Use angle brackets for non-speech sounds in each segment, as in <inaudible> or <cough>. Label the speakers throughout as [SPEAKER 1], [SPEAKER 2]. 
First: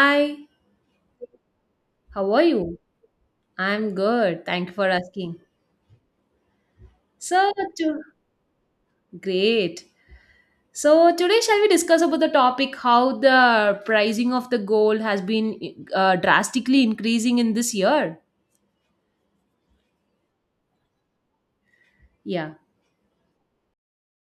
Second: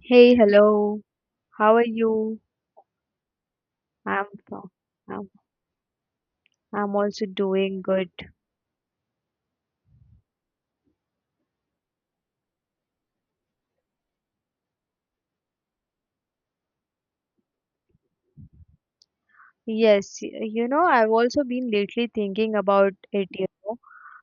[SPEAKER 1] Hey, hello. How are
[SPEAKER 2] how
[SPEAKER 1] you?
[SPEAKER 2] are you? I'm
[SPEAKER 1] I'm,
[SPEAKER 2] good.
[SPEAKER 1] f-
[SPEAKER 2] Thank you for
[SPEAKER 1] I'm
[SPEAKER 2] asking.
[SPEAKER 1] I'm also
[SPEAKER 2] So,
[SPEAKER 1] doing
[SPEAKER 2] to-
[SPEAKER 1] good.
[SPEAKER 2] Great. So, today shall we discuss about the topic how the pricing of the gold has been drastically increasing in this year?
[SPEAKER 1] Yes, I've also been lately
[SPEAKER 2] Yeah.
[SPEAKER 1] thinking about it.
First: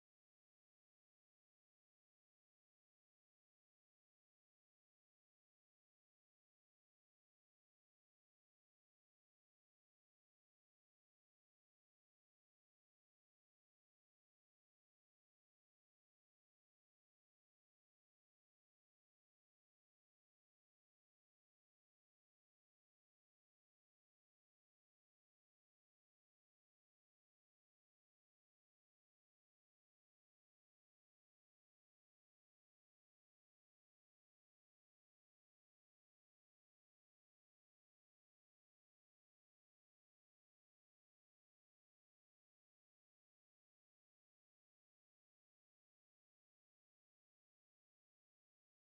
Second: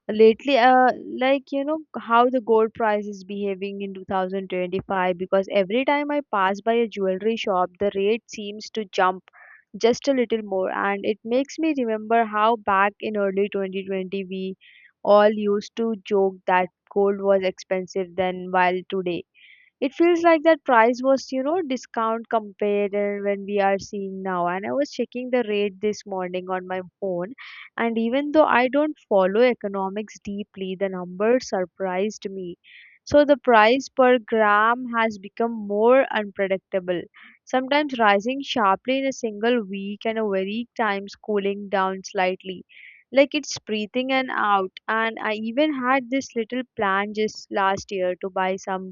[SPEAKER 1] Lately, how the gold price is behaving in 2025, because every time I pass by a jewelry shop, the rate seems to jump just a little more, and it makes me remember how back in early 2020 we all used to joke that gold was expensive then, while today it feels like that price was, discount compared when we are seeing now. And I was checking the rate this morning on my phone, and even though I don't follow economics deeply, the numbers surprised me. So the price per gram has become more unpredictable, sometimes rising sharply in a single week and a very times cooling down slightly, like it's breathing and out. And I even had this little plan just last year to buy some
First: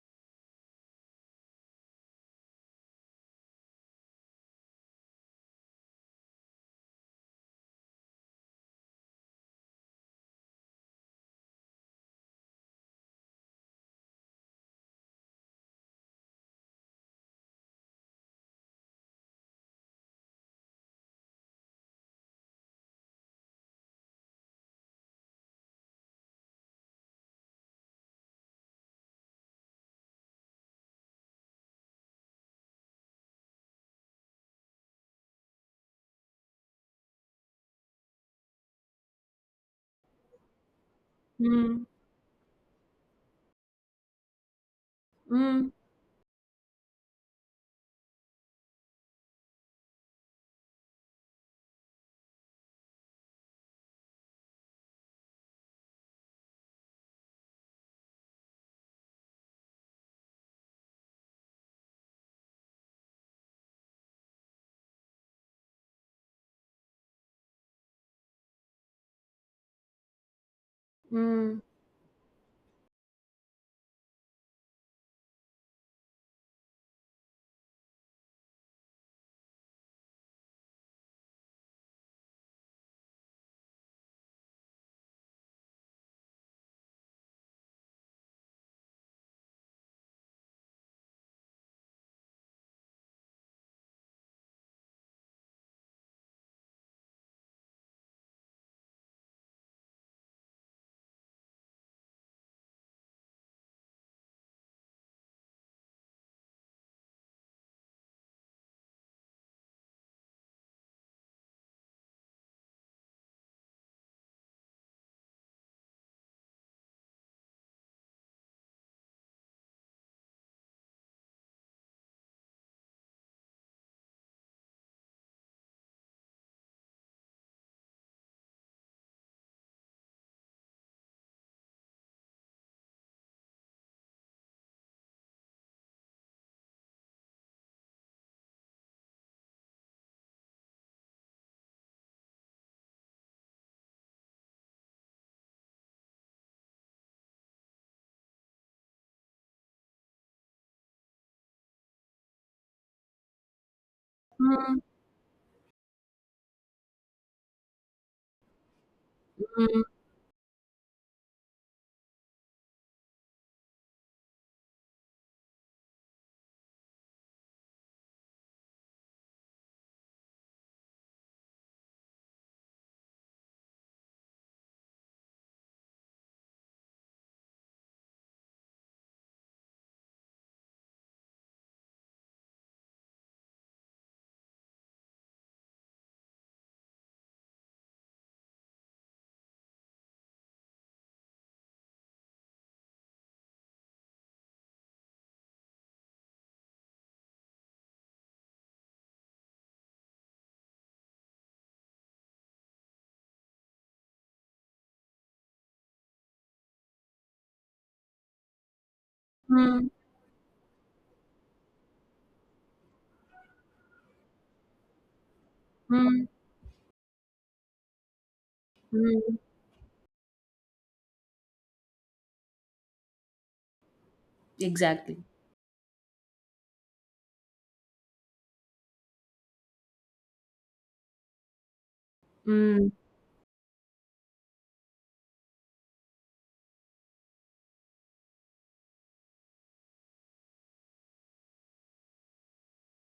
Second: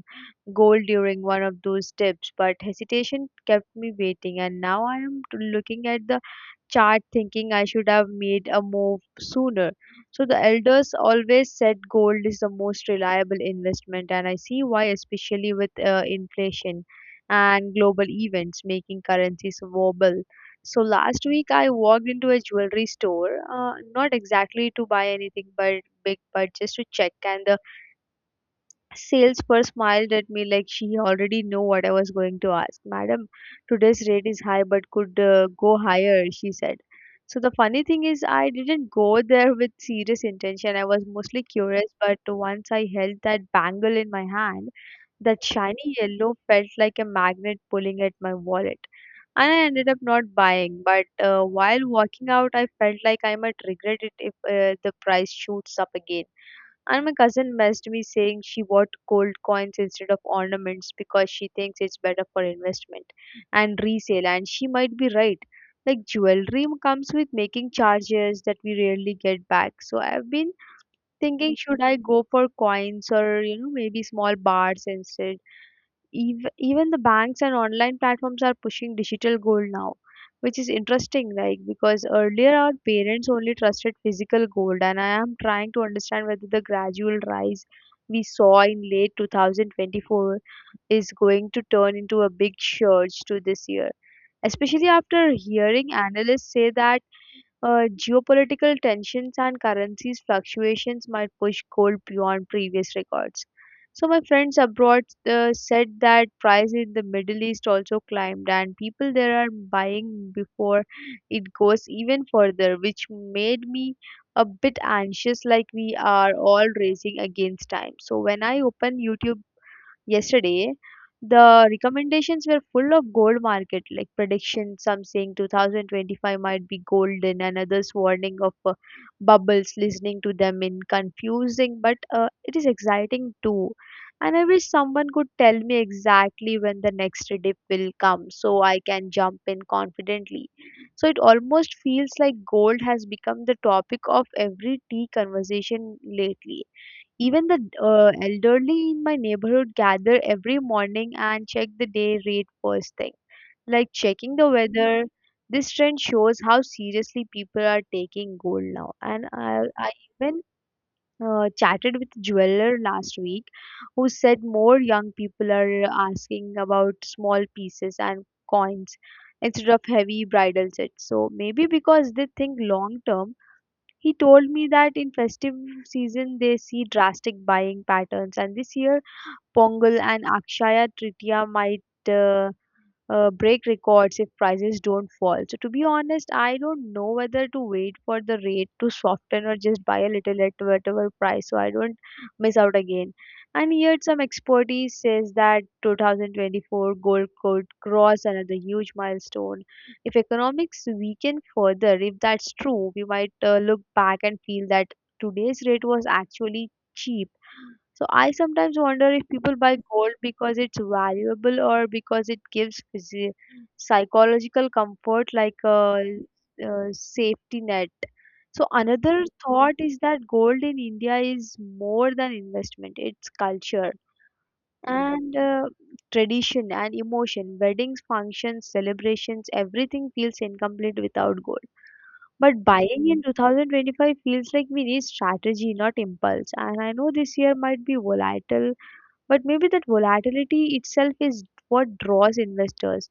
[SPEAKER 1] goal during one of those trips, but hesitation kept me waiting. And now I am looking at the chart thinking I should have made a move sooner. So the elders always said gold is the most reliable investment, and I see why, especially with inflation and global events making currencies wobble. So last week I walked into a jewelry store, not exactly to buy anything but big, but just to check. And the salesperson smiled at me like she already knew what I was going to ask. Madam, today's rate is high but could go higher, she said. So the funny thing is, I didn't go there with serious intention. I was mostly
[SPEAKER 2] Mm,
[SPEAKER 1] curious, but once I held that bangle in my hand, that
[SPEAKER 2] mm,
[SPEAKER 1] shiny yellow felt like a magnet pulling at my wallet. And I ended up not buying, but while walking out, I felt like I might regret it if the price shoots up again. And my cousin messaged me saying she bought gold coins instead of ornaments because she thinks it's better for investment and resale, and she might be right. Like, jewelry comes with making charges that we rarely get back. So I've been thinking,
[SPEAKER 2] mm,
[SPEAKER 1] should I go for coins, or you know, maybe small bars instead? Even the banks and online platforms are pushing digital gold now, which is interesting, like, because earlier our parents only trusted physical gold. And I am trying to understand whether the gradual rise we saw in late 2024 is going to turn into a big surge to this year, especially after hearing analysts say that geopolitical tensions and currencies fluctuations might push gold beyond previous records. So, my friends abroad said that price in the Middle East also climbed, and people there are buying before it goes even further, which made me a bit anxious, like we are all racing against time. So, when I open YouTube yesterday, the recommendations were full of gold market like predictions, some saying 2025 might be golden and others warning of bubbles. Listening to them in confusing, but it is exciting too, and I wish someone could tell me exactly when the next dip will come so I can jump in confidently. So it almost feels like gold has become the topic of every tea conversation lately. Even the elderly in my neighborhood gather every morning and check the day rate first thing, like checking the
[SPEAKER 2] mm,
[SPEAKER 1] weather. This trend shows how seriously people are taking gold now. And I,
[SPEAKER 2] mm,
[SPEAKER 1] I even chatted with a jeweler last week who said more young people are asking about small pieces and coins instead of heavy bridal sets. So maybe because they think long term. He told me that in festive season they see drastic buying patterns, and this year Pongal and Akshaya Tritiya might break records if prices don't fall. So to be honest, I don't know whether to wait for the rate to soften or just buy a little at whatever price so I don't miss out again. And yet some expertise says that 2024 gold could cross another huge milestone. If economics weaken further, if that's true, we might look back and feel that today's rate was actually cheap. So I sometimes wonder if people buy
[SPEAKER 2] mm,
[SPEAKER 1] gold because it's valuable or because it gives psychological comfort, like a,
[SPEAKER 2] mm,
[SPEAKER 1] safety net. So another
[SPEAKER 2] mm.
[SPEAKER 1] thought is that gold in India is more than investment, it's culture
[SPEAKER 2] Exactly.
[SPEAKER 1] and tradition and emotion. Weddings, functions, celebrations, everything feels incomplete without gold. But
[SPEAKER 2] Hmm.
[SPEAKER 1] buying in 2025 feels like we need strategy, not impulse. And I know this year might be volatile, but maybe that volatility itself is what draws investors.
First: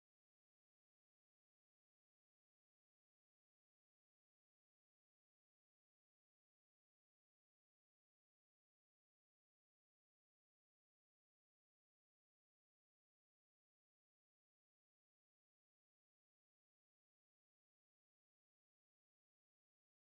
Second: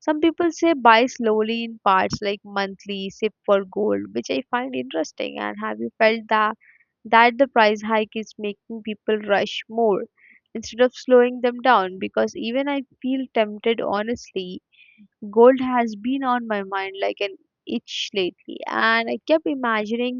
[SPEAKER 1] Some people say buy slowly in parts, like monthly, sip for gold, which I find interesting. And have you felt that the price hike is making people rush more instead of slowing them down? Because even I feel tempted, honestly. Gold has been on my mind like an itch lately, and I kept imagining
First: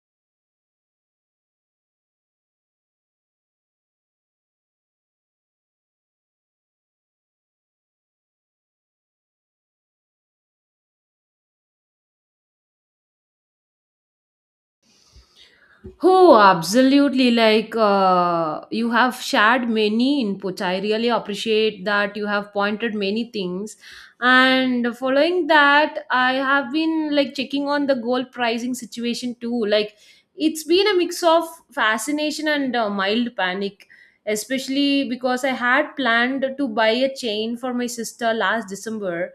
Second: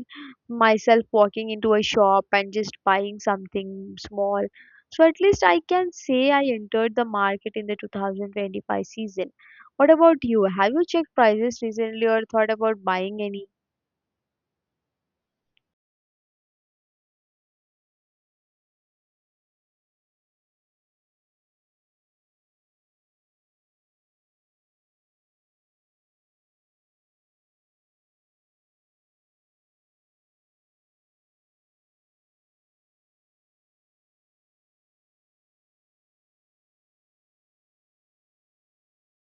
[SPEAKER 1] myself walking into a shop and just buying something small, so at least I can say I entered the market in the 2025 season. What about you? Have you checked prices recently or thought about buying any?
[SPEAKER 2] Oh, absolutely. You have shared many inputs. I really appreciate that you have pointed many things. And following that, I have been like checking on the gold pricing situation too. Like, it's been a mix of fascination and mild panic, especially because I had planned to buy a chain for my sister last December.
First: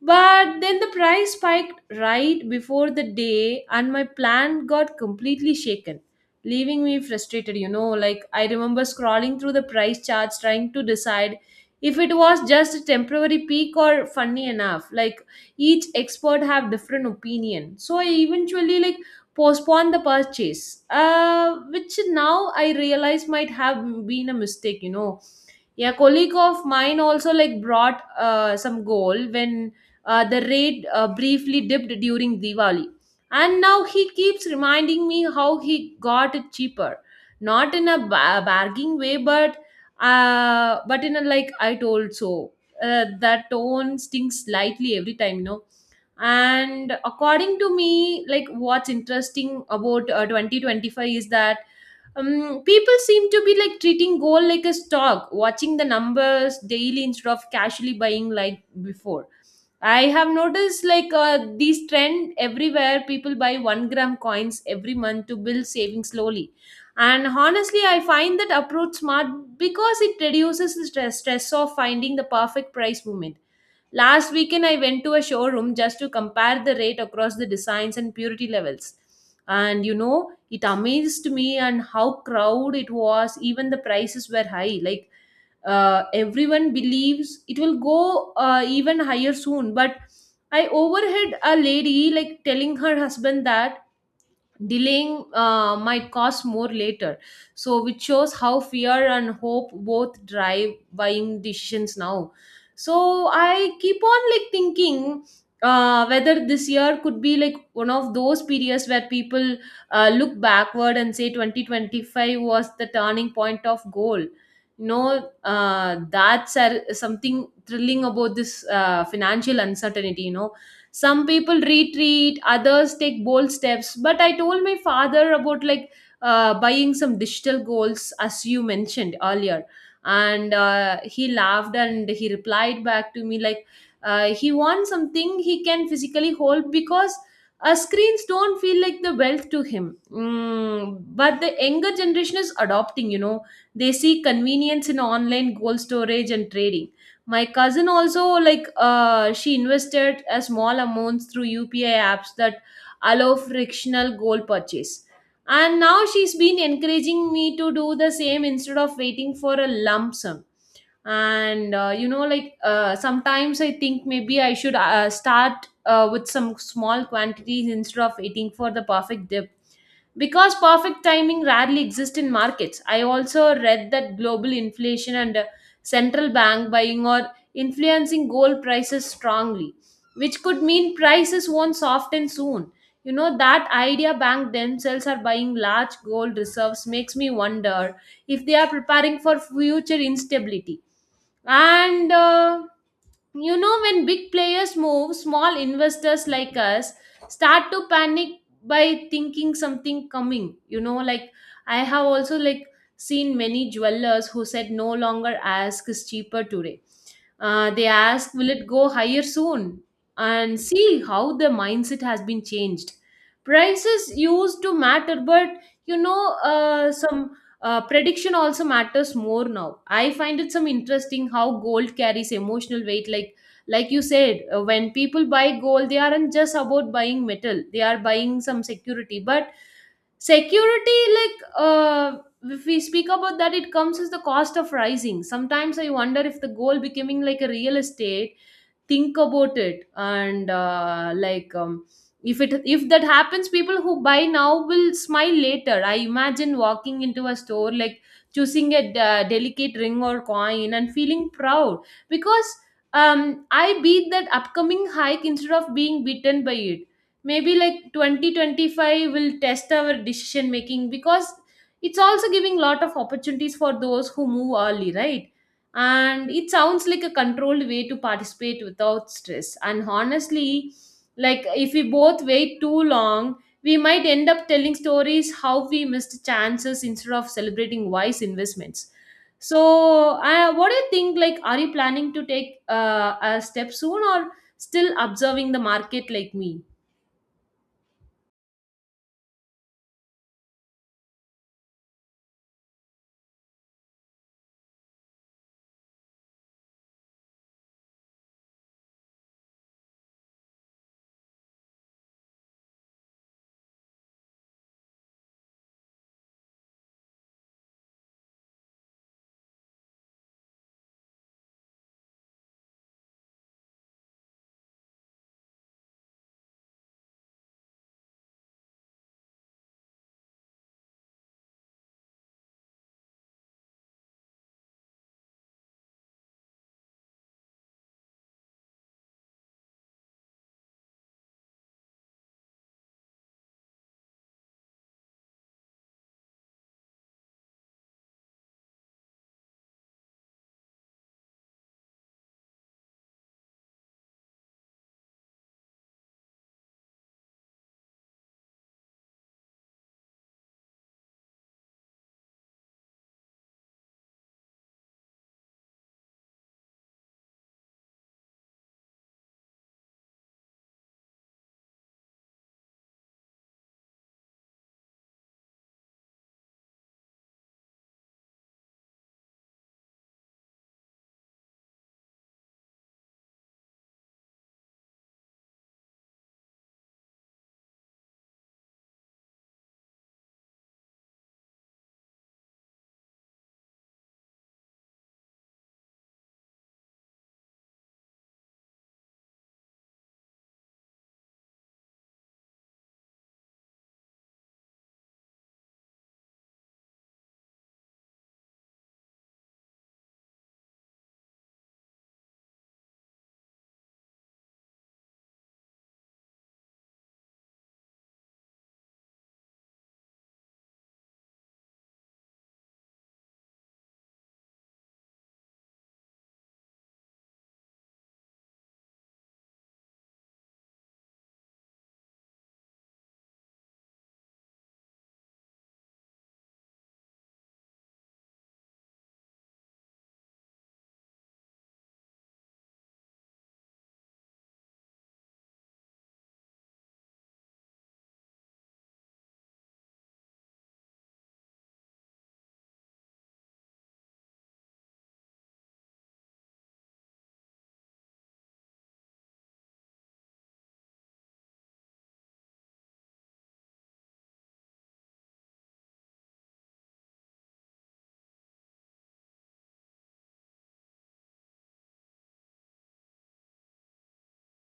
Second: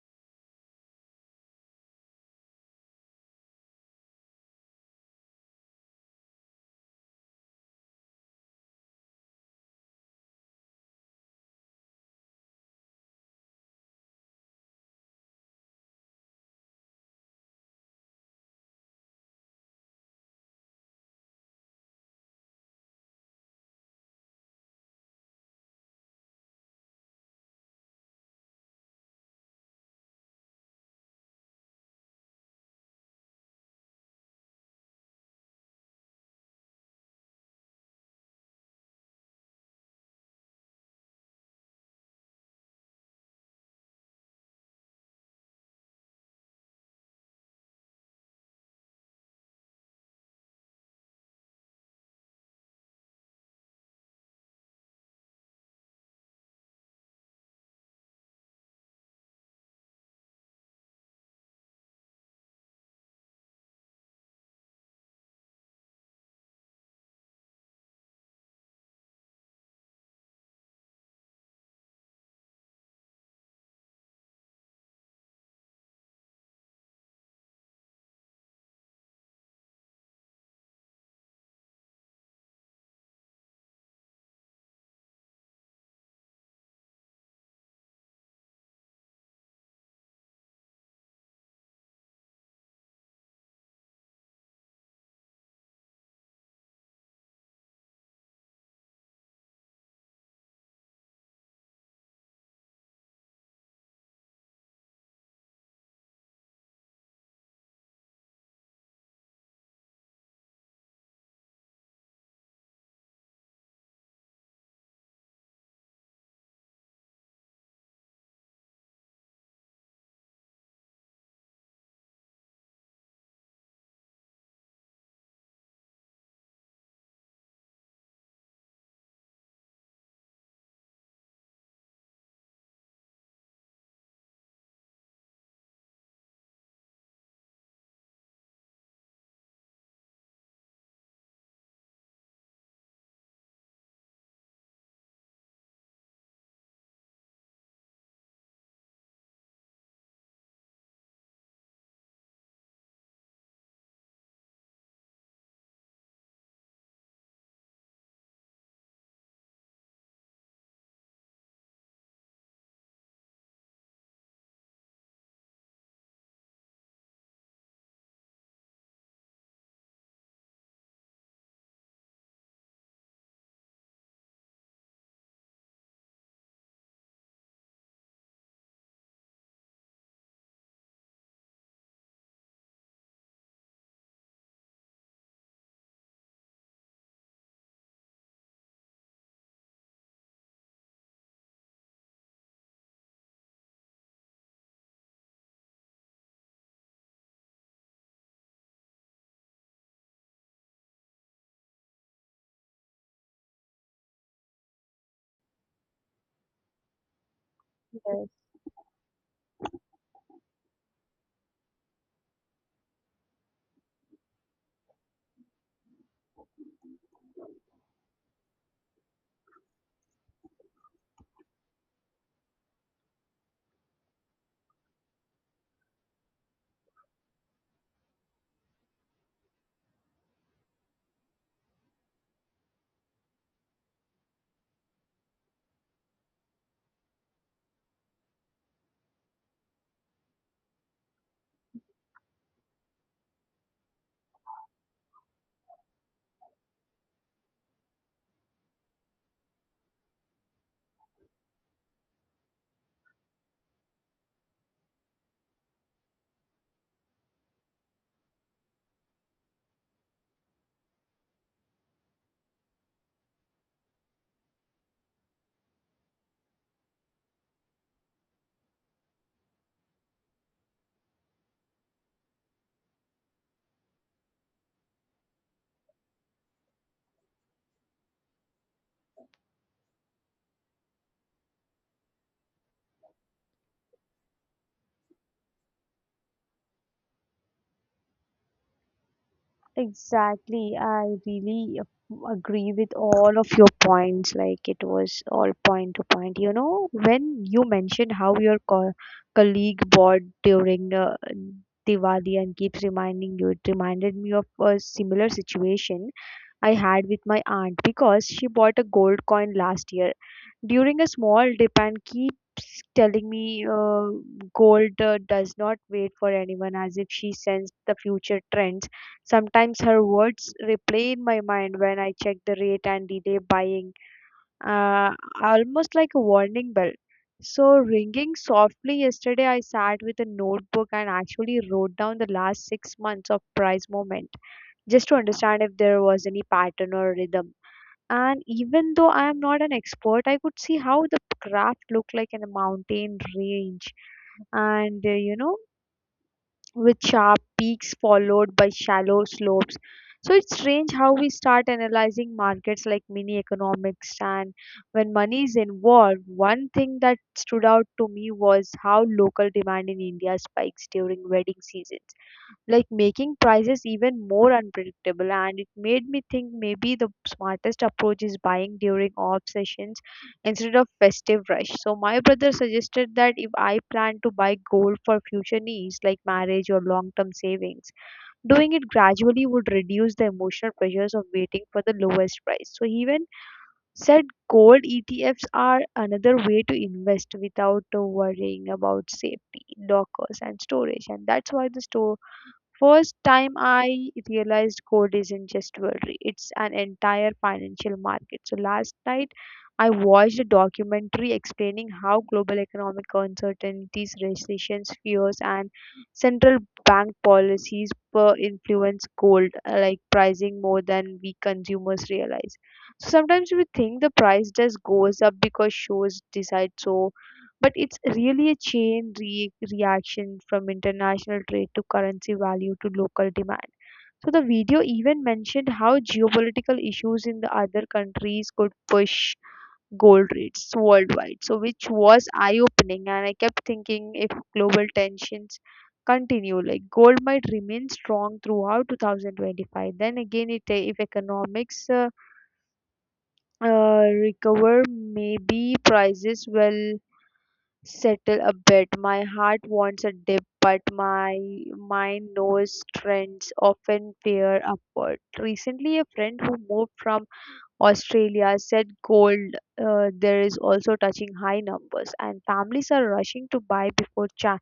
[SPEAKER 2] But then the price spiked right before the day, and my plan got completely shaken, leaving me frustrated. You know, like I remember scrolling through the price charts trying to decide if it was just a temporary peak or funny enough. Like each expert have different opinion, so I eventually like postponed the purchase, which now I realize might have been a mistake. You know, yeah, colleague of mine also like brought some goal when the rate briefly dipped during Diwali. And now he keeps reminding me how he got it cheaper. Not in a bargaining way, but in a like I told so. That tone stings slightly every time, no? And according to me, like what's interesting about 2025 is that people seem to be like treating gold like a stock, watching the numbers daily instead of casually buying like before. I have noticed like this trend everywhere. People buy 1 gram coins every month to build savings slowly. And honestly, I find that approach smart because it reduces the stress of finding the perfect price movement. Last weekend, I went to a showroom just to compare the rate across the designs and purity levels. And you know, it amazed me and how crowd it was even the prices were high like everyone believes it will go even higher soon, but I overheard a lady like telling her husband that delaying might cost more later, so which shows how fear and hope both drive buying decisions now. So I keep on like thinking whether this year could be like one of those periods where people look backward and say 2025 was the turning point of goal. That's something thrilling about this financial uncertainty, you know. Some people retreat, others take bold steps, but I told my father about like buying some digital goals as you mentioned earlier. And he laughed and he replied back to me like he wants something he can physically hold because screens don't feel like the wealth to him. Mm, but the younger generation is adopting, you know. They see convenience in online gold storage and trading. My cousin also like she invested a small amounts through UPI apps that allow frictional gold purchase. And now she's been encouraging me to do the same instead of waiting for a lump sum. And you know, like sometimes I think maybe I should start with some small quantities instead of waiting for the perfect dip, because perfect timing rarely exists in markets. I also read that global inflation and central bank buying are influencing gold prices strongly, which could mean prices won't soften soon. You know, that idea bank themselves are buying large gold reserves makes me wonder if they are preparing for future instability. And you know, when big players move, small investors like us start to panic by thinking something coming. You know, like I have also like seen many jewelers who said no longer ask is cheaper today. They ask, will it go higher soon? And see how the mindset has been changed. Prices used to matter, but you know, some prediction also matters more now. I find it some interesting how gold carries emotional weight. Like you said, when people buy gold, they aren't just about buying metal. They are buying some security. But security, like if we speak about that, it comes as the cost of rising. Sometimes I wonder if the gold becoming like a real estate, think about it. And if that happens, people who buy now will smile later. I imagine walking into a store, like choosing a delicate ring or coin and feeling proud because um, I beat that upcoming hike instead of being beaten by it. Maybe like 2025 will test our decision making, because it's also giving lot of opportunities for those who move early, right? And it sounds like a controlled way to participate without stress. And honestly, like if we both wait too long, we might end up telling stories how we missed chances instead of celebrating wise investments. So what do you think, like are you planning to take a step soon or still observing the market like me?
[SPEAKER 1] Exactly. I really agree with all of your points. Like, it was all point to point. You know, when you mentioned how your colleague bought during Diwali and keeps reminding you, it reminded me of a similar situation I had with my aunt because she bought a gold coin last year during a small dip and keeps telling me, gold does not wait for anyone, as if she sensed the future trends. Sometimes her words replay in my mind when I check the rate and delay buying, uh, almost like a warning bell. So, ringing softly yesterday, I sat with a notebook and actually wrote down the last 6 months of price movement just to understand if there was any pattern or rhythm. And even though I am not an expert, I could see how the craft looked like in a mountain range. And with sharp peaks followed by shallow slopes. So it's strange how we start analyzing markets like mini economics. And when money is involved, one thing that stood out to me was how local demand in India spikes during wedding seasons, like making prices even more unpredictable. And it made me think maybe the smartest approach is buying during off sessions instead of festive rush. So my brother suggested that if I plan to buy gold for future needs like marriage or long term savings, doing it gradually would reduce the emotional pressures of waiting for the lowest price. So he even said gold ETFs are another way to invest without worrying about safety lockers and storage, and that's why the store, first time I realized gold isn't just jewelry, it's an entire financial market. So last night I watched a documentary explaining how global economic uncertainties, recessions, fears, and central bank policies per influence gold, like pricing more than we consumers realize. So sometimes we think the price just goes up because shows decide so, but it's really a chain reaction from international trade to currency value to local demand. So the video even mentioned how geopolitical issues in the other countries could push gold rates worldwide. So which was eye opening, and I kept thinking if global tensions continue, like gold might remain strong throughout 2025. Then again, it if economics recover, maybe prices will settle a bit. My heart wants a dip, but my mind knows trends often veer upward. Recently, a friend who moved from Australia said gold there is also touching high numbers, and families are rushing to buy before China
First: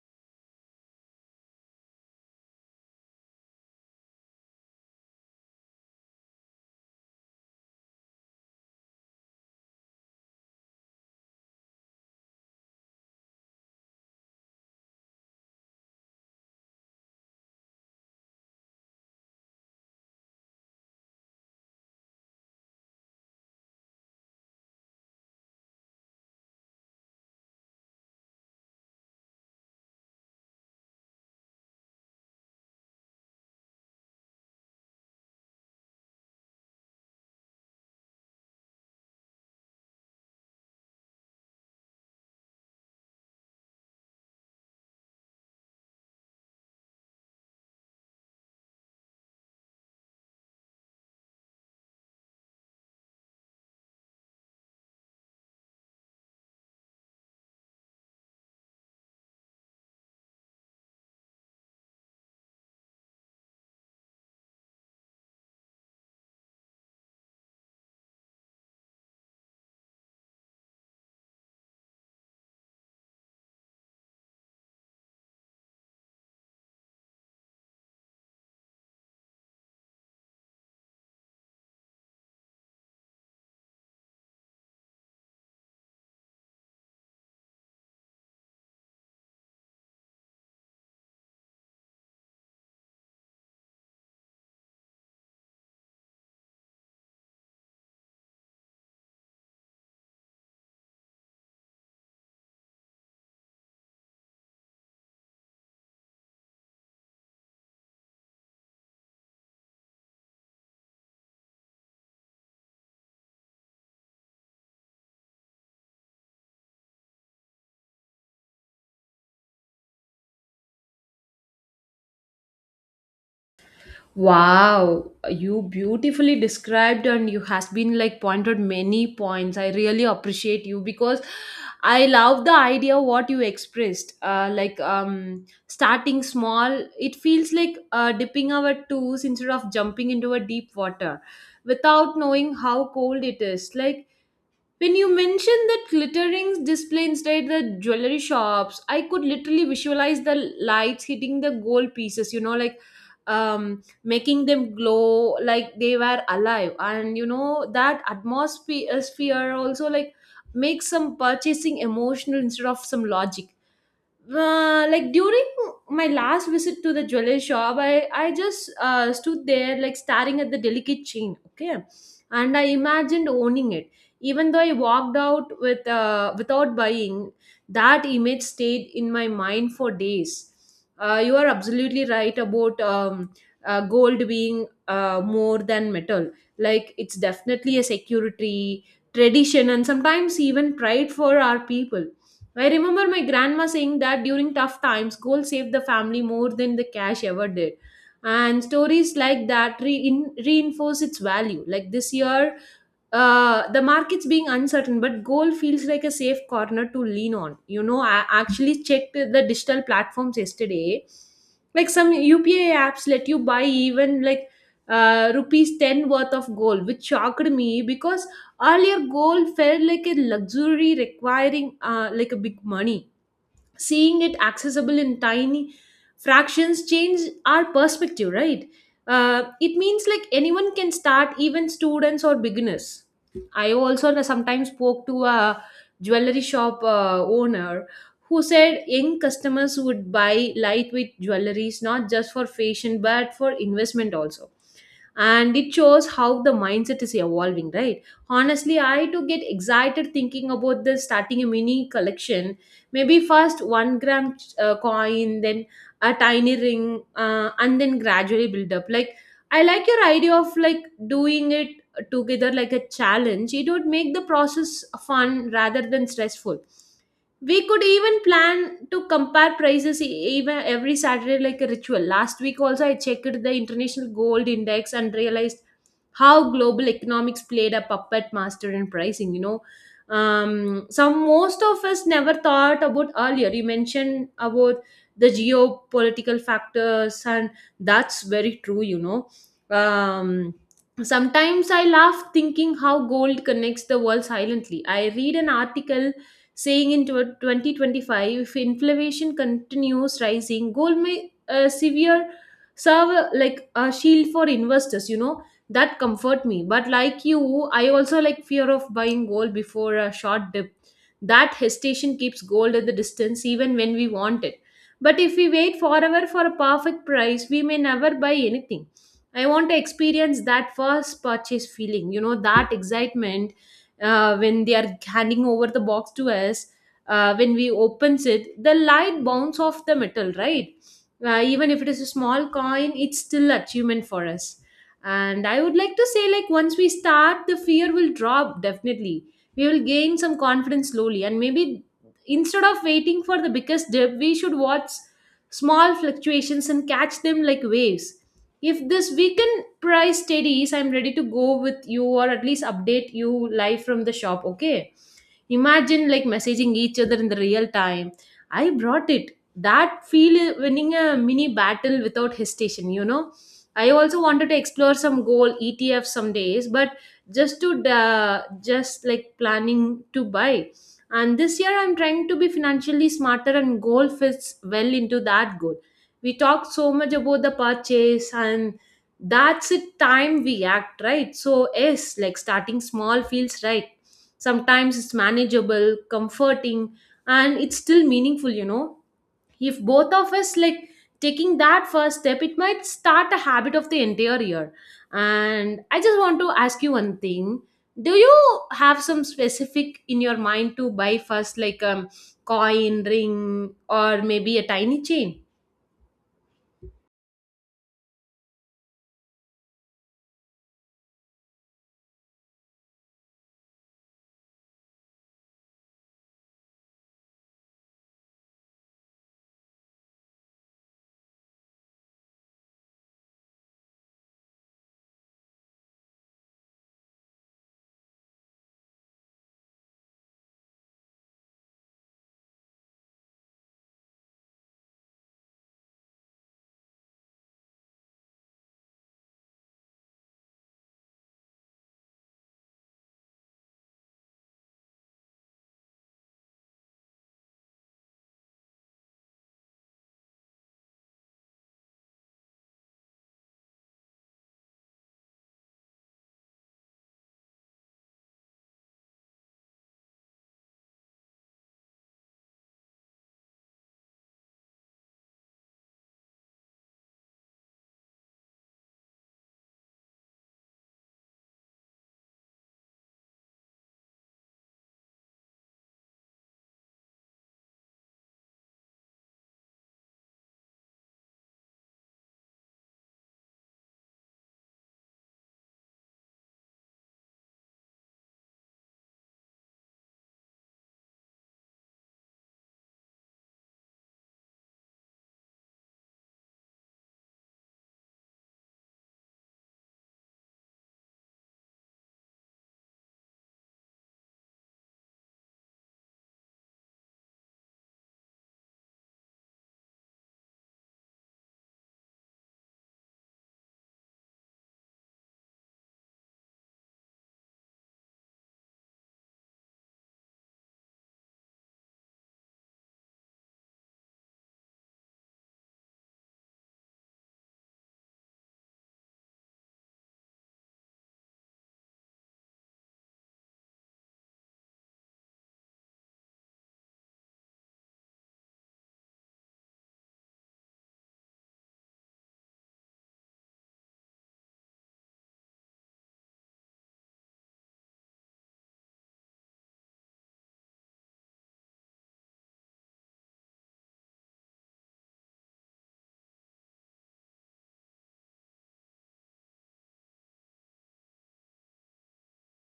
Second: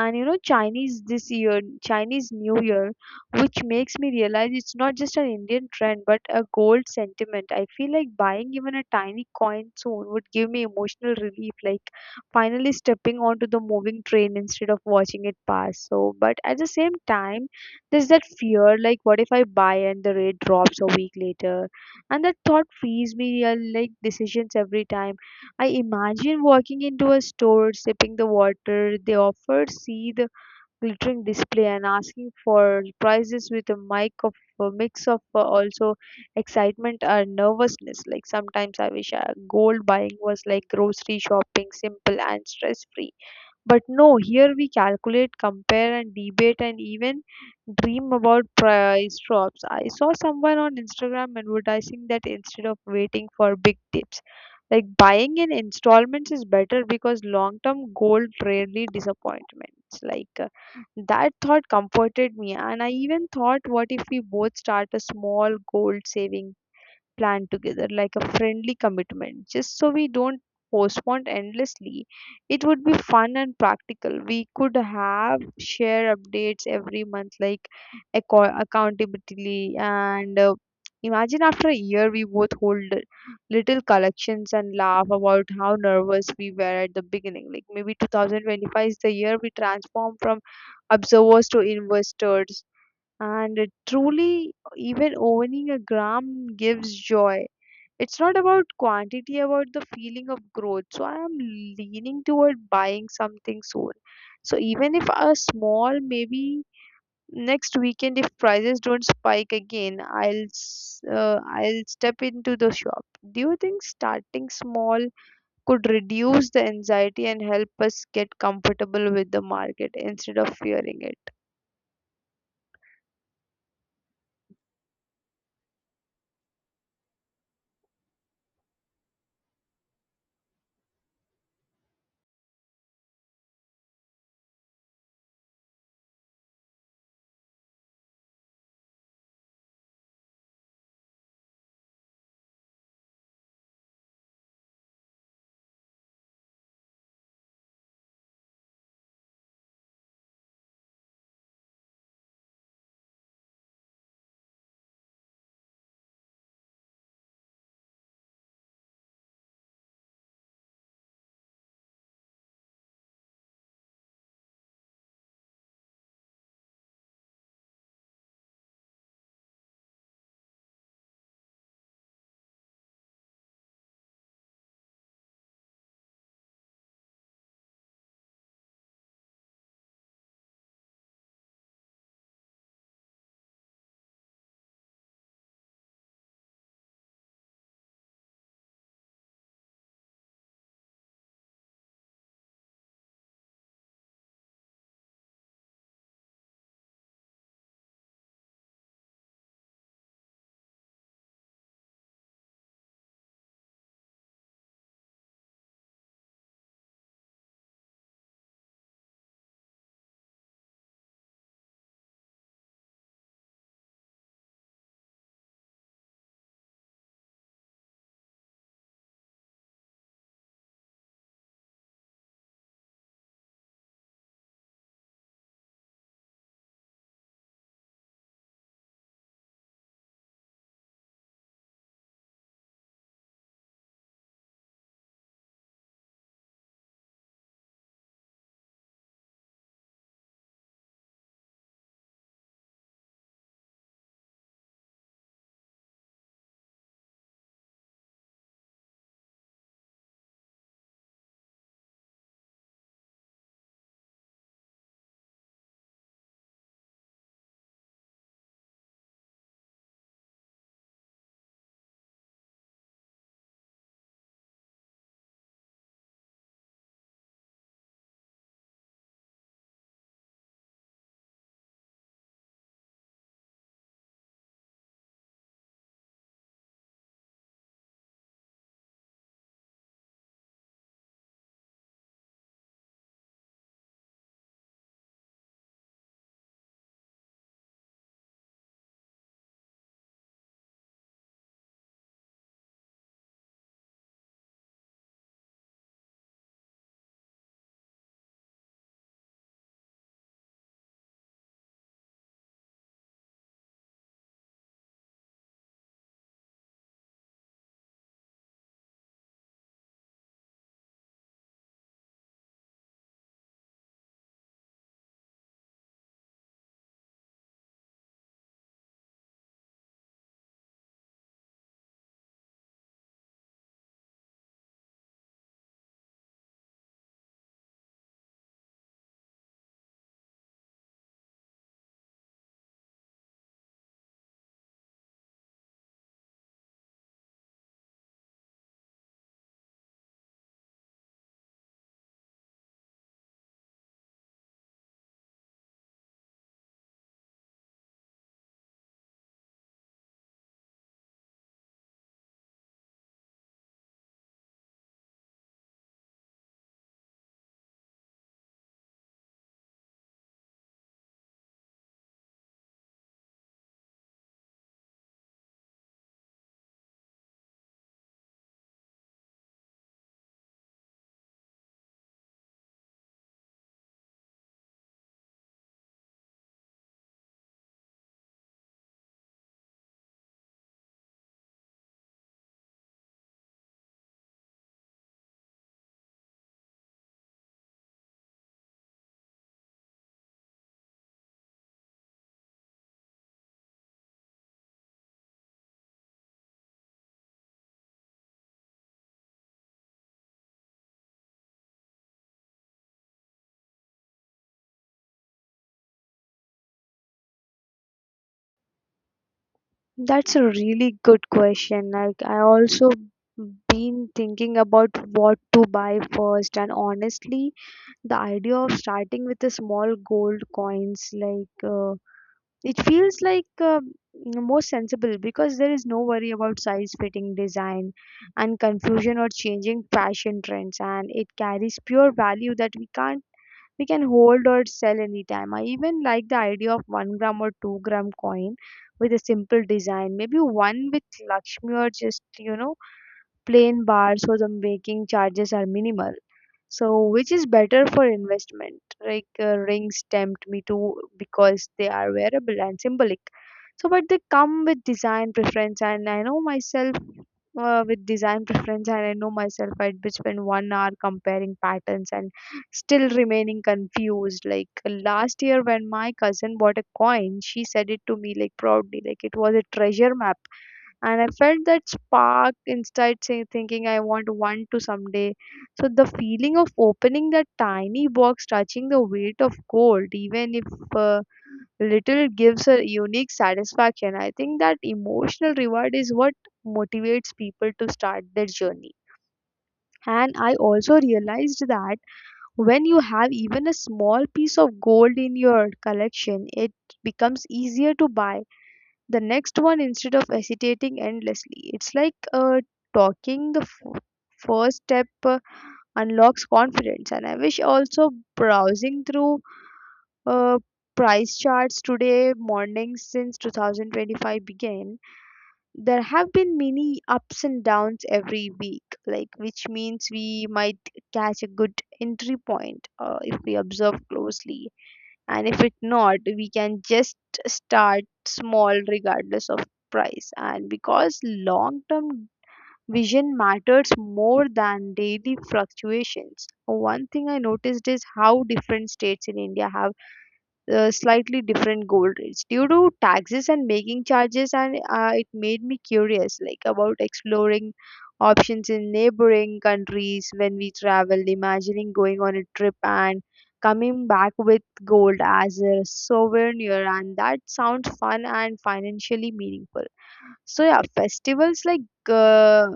[SPEAKER 1] and, you know, Chinese New Year, which makes me realize it's not just an Indian trend but a gold sentiment. I feel like buying even a tiny coin soon would give me emotional relief, like finally stepping onto the moving train instead of watching it pass. So but at the same time, there's that fear, like what if I buy and the rate drops a week later, and that thought frees me. I like decisions every time. I imagine walking into a store, sipping the water they offered, see the glittering display, and asking for prices with a mix of also excitement and nervousness. Like sometimes I wish gold buying was like grocery shopping, simple and stress free. But no, here we calculate, compare, and debate, and even dream about price drops. I saw someone on Instagram advertising that instead of waiting for big tips, like buying in installments is better because long term gold rarely disappointments. Like that thought comforted me, and I even thought, what if we both start a small gold saving plan together, like a friendly commitment, just so we don't postpone endlessly. It would be fun and practical. We could have share updates every month, like accountability. And imagine after a year we both hold little collections and laugh about how nervous we were at the beginning. Like maybe 2025 is the year we transform from observers to investors. And it truly, even owning a gram gives joy. It's not about quantity, about the feeling of growth. So I am leaning toward buying something soon. So even if a small, maybe next weekend, if prices don't spike again, I'll step into the shop. Do you think starting small could reduce the anxiety and help us get comfortable with the market instead of fearing it?
[SPEAKER 2] Wow, you beautifully described and you has been like pointed many points. I really appreciate you because I love the idea what you expressed. Starting small, it feels like dipping our toes instead of jumping into a deep water without knowing how cold it is. Like when you mentioned that glittering display inside the jewelry shops, I could literally visualize the lights hitting the gold pieces, you know, like making them glow like they were alive. And you know, that atmosphere sphere also like makes some purchasing emotional instead of some logic. Like during my last visit to the jewelry shop, I just stood there like staring at the delicate chain, okay, and I imagined owning it. Even though I walked out without buying, that image stayed in my mind for days. You are absolutely right about gold being more than metal. Like it's definitely a security, tradition, and sometimes even pride for our people. I remember my grandma saying that during tough times, gold saved the family more than the cash ever did. And stories like that reinforce its value. Like this year, the market's being uncertain, but gold feels like a safe corner to lean on. You know, I actually checked the digital platforms yesterday. Like some UPI apps let you buy even like rupees 10 worth of gold, which shocked me because earlier gold felt like a luxury requiring like a big money. Seeing it accessible in tiny fractions change our perspective, right? It means like anyone can start, even students or beginners. I also sometimes spoke to a jewelry shop owner who said young customers would buy lightweight jewelries not just for fashion but for investment also. And it shows how the mindset is evolving, right? Honestly, I too get excited thinking about the starting a mini collection, maybe first 1 gram coin, then a tiny ring, and then gradually build up. Like I like your idea of like doing it together like a challenge. It would make the process fun rather than stressful. We could even plan to compare prices even every Saturday like a ritual. Last week also I checked the international gold index and realized how global economics played a puppet master in pricing, you know, some most of us never thought about earlier. You mentioned about the geopolitical factors, and that's very true, you know. Um, Sometimes I laugh thinking how gold connects the world silently. I read an article saying in 2025, if inflation continues rising, gold may severe serve like a shield for investors, you know. That comfort me, but like you, I also like fear of buying gold before a short dip. That hesitation keeps gold at the distance even when we want it, but if we wait forever for a perfect price, we may never buy anything. I want to experience that first purchase feeling, you know, that excitement when they are handing over the box to us, when we opens it the light bounce off the metal, right? Even if it is a small coin, it's still achievement for us. And I would like to say like once we start, the fear will drop definitely. We will gain some confidence slowly, and maybe instead of waiting for the biggest dip, we should watch small fluctuations and catch them like waves. If this weekend price steadies, I'm ready to go with you or at least update you live from the shop, okay? Imagine like messaging each other in the real time. I brought it. That feel winning a mini battle without hesitation, you know. I also wanted to explore some gold ETF some days, but just to just like planning to buy. And this year I'm trying to be financially smarter and goal fits well into that goal. We talked so much about the purchase, and that's the time we act, right? So yes, like starting small feels right sometimes. It's manageable, comforting, and it's still meaningful, you know. If both of us like taking that first step, it might start a habit of the entire year. And I just want to ask you one thing. Do you have some specific in your mind to buy first, like coin, ring, or maybe a tiny chain?
[SPEAKER 1] That's a really good question. Like I also been thinking about what to buy first, and honestly, the idea of starting with the small gold coins, like it feels like more sensible, because there is no worry about size, fitting, design and confusion, or changing fashion trends, and it carries pure value that we can't we can hold or sell anytime. I even like the idea of 1 gram or 2 gram coin with a simple design. Maybe one with Lakshmi, or just, you know, plain bars, so the making charges are minimal. So, which is better for investment? Like rings tempt me too because they are wearable and symbolic. So, but they come with design preference, and I know myself with design preference, and I know myself I'd be spend 1 hour comparing patterns and still remaining confused. Like last year, when my cousin bought a coin, she said it to me like proudly, like it was a treasure map, and I felt that spark inside say, thinking I want one to someday. So the feeling of opening that tiny box, touching the weight of gold, even if uh, little, gives a unique satisfaction. I think that emotional reward is what motivates people to start their journey. And I also realized that when you have even a small piece of gold in your collection, it becomes easier to buy the next one instead of hesitating endlessly. It's like talking the first step unlocks confidence. And I wish also browsing through uh, price charts today morning. Since 2025 began, there have been many ups and downs every week, like which means we might catch a good entry point if we observe closely, and if it not, we can just start small regardless of price, and because long term vision matters more than daily fluctuations. One thing I noticed is how different states in India have slightly different gold rates due to taxes and making charges, and it made me curious like about exploring options in neighboring countries when we travel. Imagining going on a trip and coming back with gold as a souvenir, and that sounds fun and financially meaningful. So yeah, festivals like uh,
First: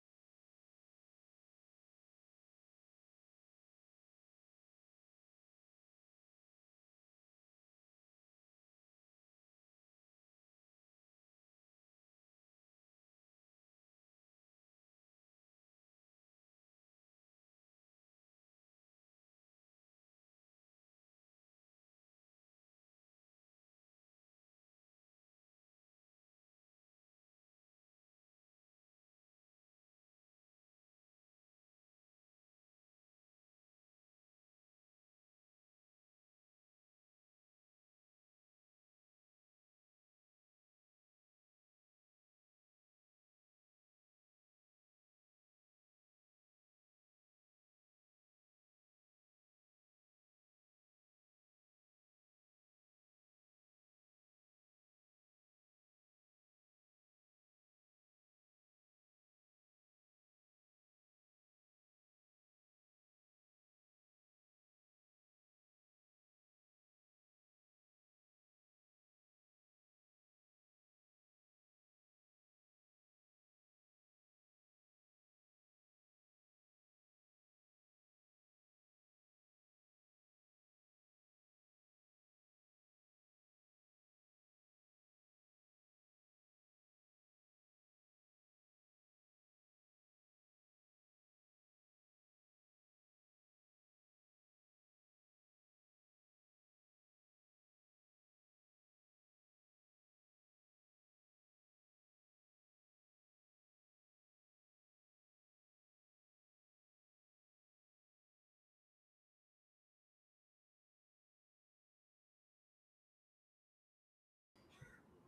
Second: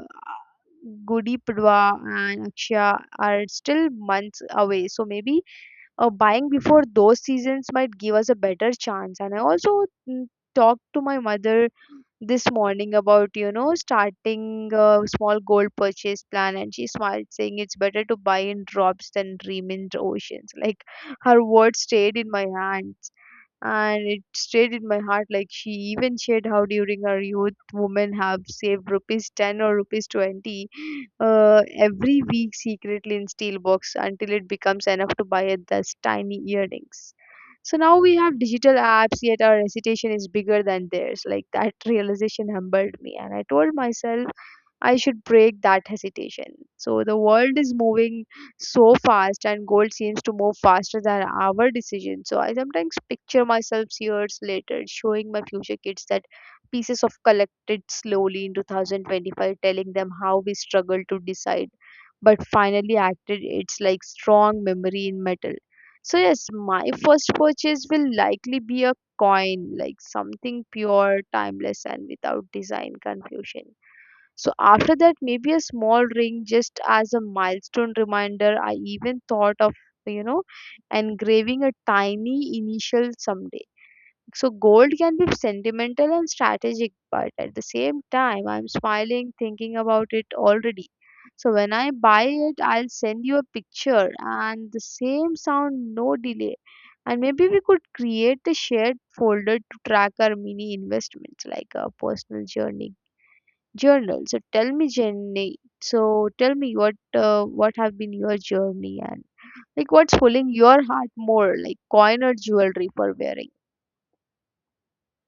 [SPEAKER 1] Gudi Padwa and Akshaya are still months away. So maybe buying before those seasons might give us a better chance. And I also talked to my mother this morning about, you know, starting a small gold purchase plan, and she smiled saying it's better to buy in drops than dream in oceans <laughs> like her words stayed in my hands, and it stayed in my heart. Like she even shared how during her youth, women have saved ₹10 or ₹20 every week secretly in steel box until it becomes enough to buy those tiny earrings. So now we have digital apps, yet our hesitation is bigger than theirs. Like that realization humbled me, and I told myself I should break that hesitation. So the world is moving so fast, and gold seems to move faster than our decision. So I sometimes picture myself years later showing my future kids that pieces of collected slowly in 2025, telling them how we struggled to decide, but finally acted. It's like strong memory in metal. So yes, my first purchase will likely be a coin, like something pure, timeless, and without design confusion. So after that, maybe a small ring just as a milestone reminder. I even thought of, you know, engraving a tiny initial someday. So gold can be sentimental and strategic, but at the same time, I'm smiling thinking about it already. So when I buy it, I'll send you a picture and the same sound, no delay. And maybe we could create the shared folder to track our mini investments like a personal journey journal. So tell me, Jenny. So tell me what have been your journey, and like what's pulling your heart more, like coin or jewelry for wearing?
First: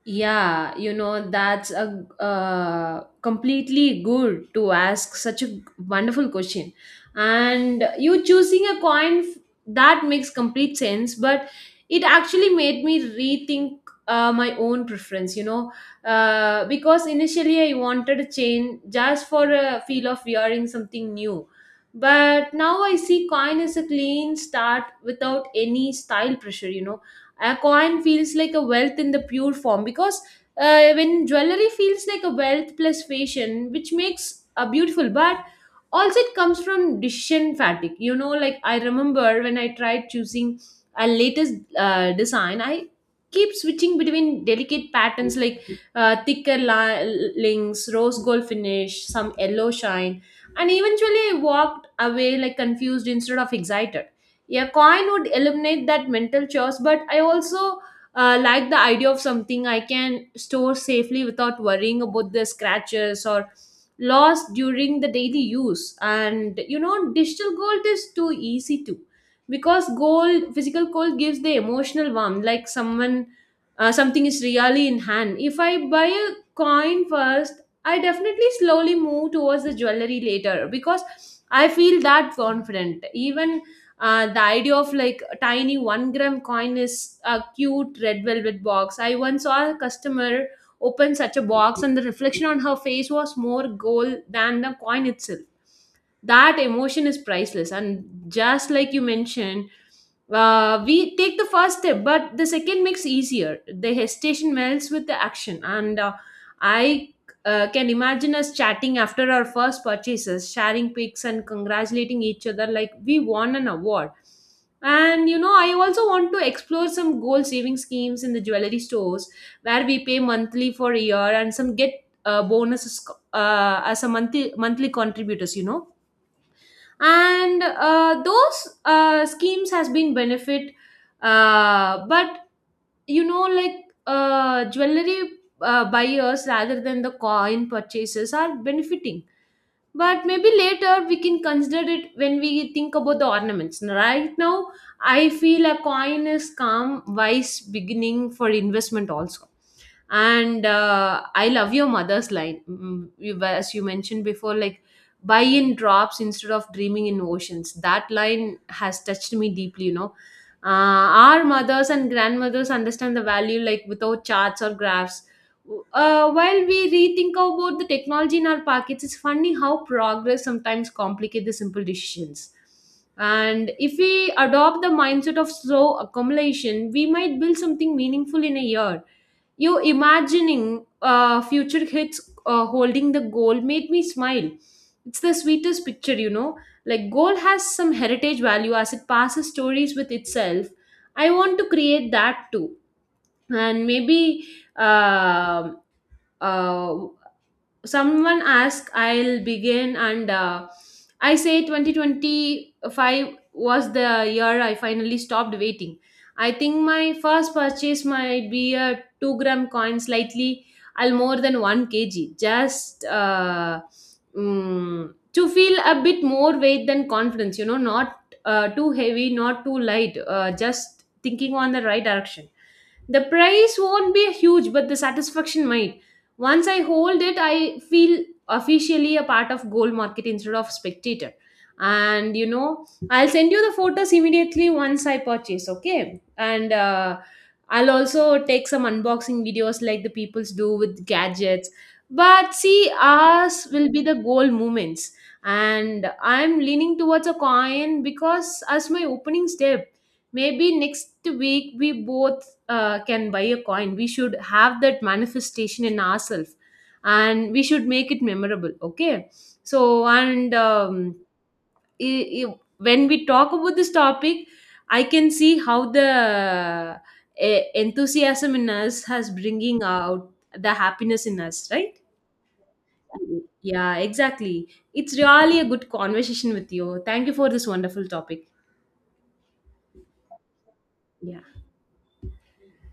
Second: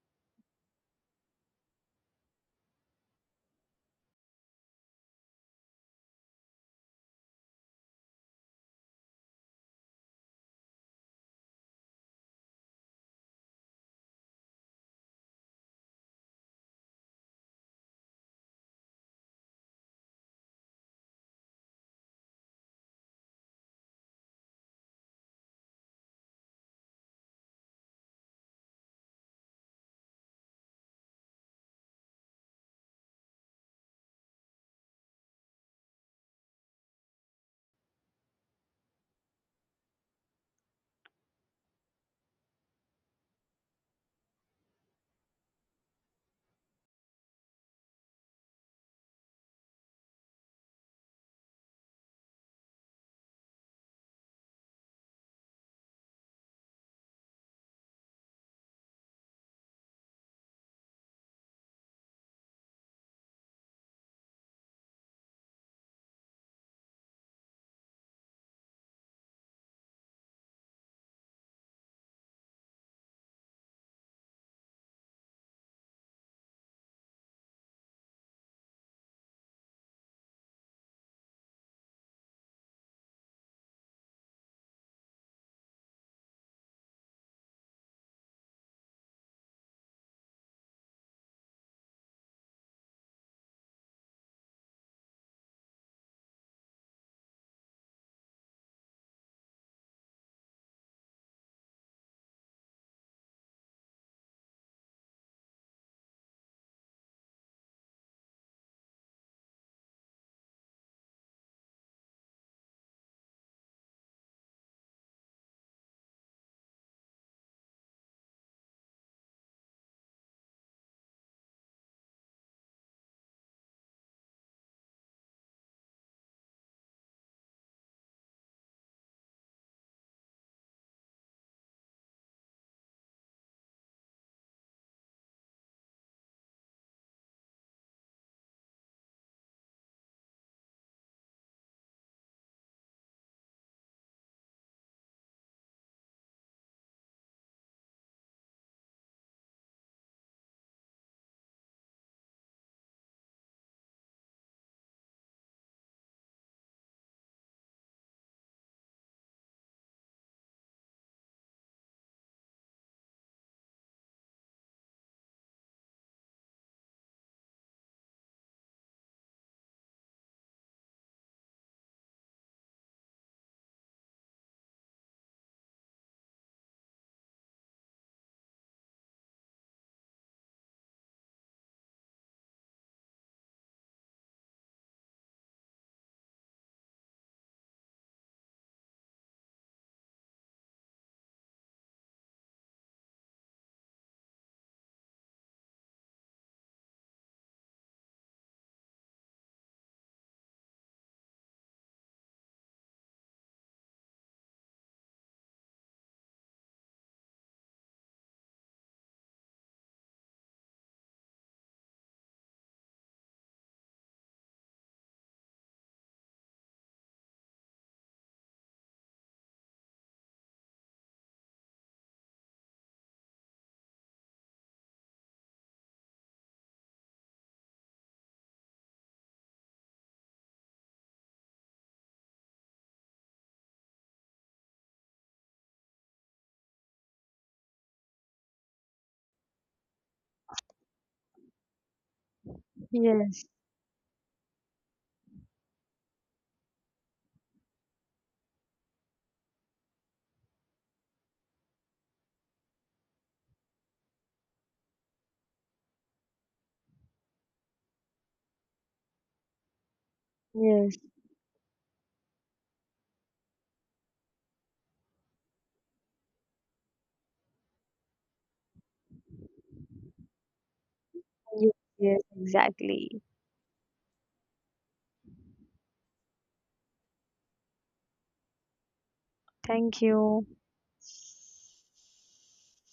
[SPEAKER 2] Yeah, you know, that's a completely good to ask such a wonderful question. And you choosing a coin, that makes complete sense, but it actually made me rethink my own preference, you know, because initially I wanted a chain just for a feel of wearing something new. But now I see coin as a clean start without any style pressure, you know, a coin feels like a wealth in the pure form because when jewelry feels like a wealth plus fashion, which makes a beautiful but also it comes from decision fatigue, you know. Like I remember when I tried choosing a latest design, I keep switching between delicate patterns like thicker links, rose gold finish, some yellow shine, and eventually I walked away like confused instead of excited. Yeah, coin would eliminate that mental chores, but I also like the idea of something I can store safely without worrying about the scratches or loss during the daily use. And you know, digital gold is too easy too, because gold, physical gold gives the emotional warmth, like someone something is really in hand. If I buy a coin first, I definitely slowly move towards the jewelry later because I feel that confident even. The idea of like a tiny 1 gram coin is a cute red velvet box. I once saw a customer open such a box, and the reflection on her face was more gold than the coin itself. That emotion is priceless, and just like you mentioned, we take the first step but the second makes easier. The hesitation melts with the action, and I can imagine us chatting after our first purchases, sharing pics and congratulating each other like we won an award. And you know, I also want to explore some gold saving schemes in the jewelry stores where we pay monthly for a year and some get bonuses as a monthly contributors, you know. And those schemes has been benefit, but you know, like jewelry buyers rather than the coin purchases are benefiting. But maybe later we can consider it when we think about the ornaments. Right now I feel a coin is calm, wise beginning for investment also. And I love your mother's line. You, as you mentioned before, like buy in drops instead of dreaming in oceans, that line has touched me deeply, you know. uh, our mothers and grandmothers understand the value like without charts or graphs. While we rethink about the technology in our pockets, it's funny how progress sometimes complicates the simple decisions. And if we adopt the mindset of slow accumulation, we might build something meaningful in a year. You imagining future hits holding the goal made me smile. It's the sweetest picture, you know, like gold has some heritage value as it passes stories with itself. I want to create that too. And maybe uh, uh, someone ask, I'll begin, and I say 2025 was the year I finally stopped waiting. I think my first purchase might be a 2-gram coin, slightly I'll more than 1 kg. Just to feel a bit more weight than confidence, you know, not too heavy, not too light, just thinking on the right direction. The price won't be huge, but the satisfaction might. Once I hold it, I feel officially a part of gold market instead of spectator. And you know, I'll send you the photos immediately once I purchase, okay? And I'll also take some unboxing videos like the peoples do with gadgets. But see,
[SPEAKER 1] Yes,
[SPEAKER 2] ours will be the goal moments. And I'm leaning towards a coin because as my opening step, maybe next week we both can buy a coin. We should have that manifestation in ourselves, and we should make it memorable, okay? So and
[SPEAKER 1] yes,
[SPEAKER 2] when we talk about this topic, I can see how the enthusiasm in us has bringing out the happiness in us,
[SPEAKER 1] yes,
[SPEAKER 2] right?
[SPEAKER 1] yes, exactly.
[SPEAKER 2] Yeah, exactly. It's really a good conversation with you. Thank you for this wonderful topic.
[SPEAKER 1] Thank you.
[SPEAKER 2] Yeah.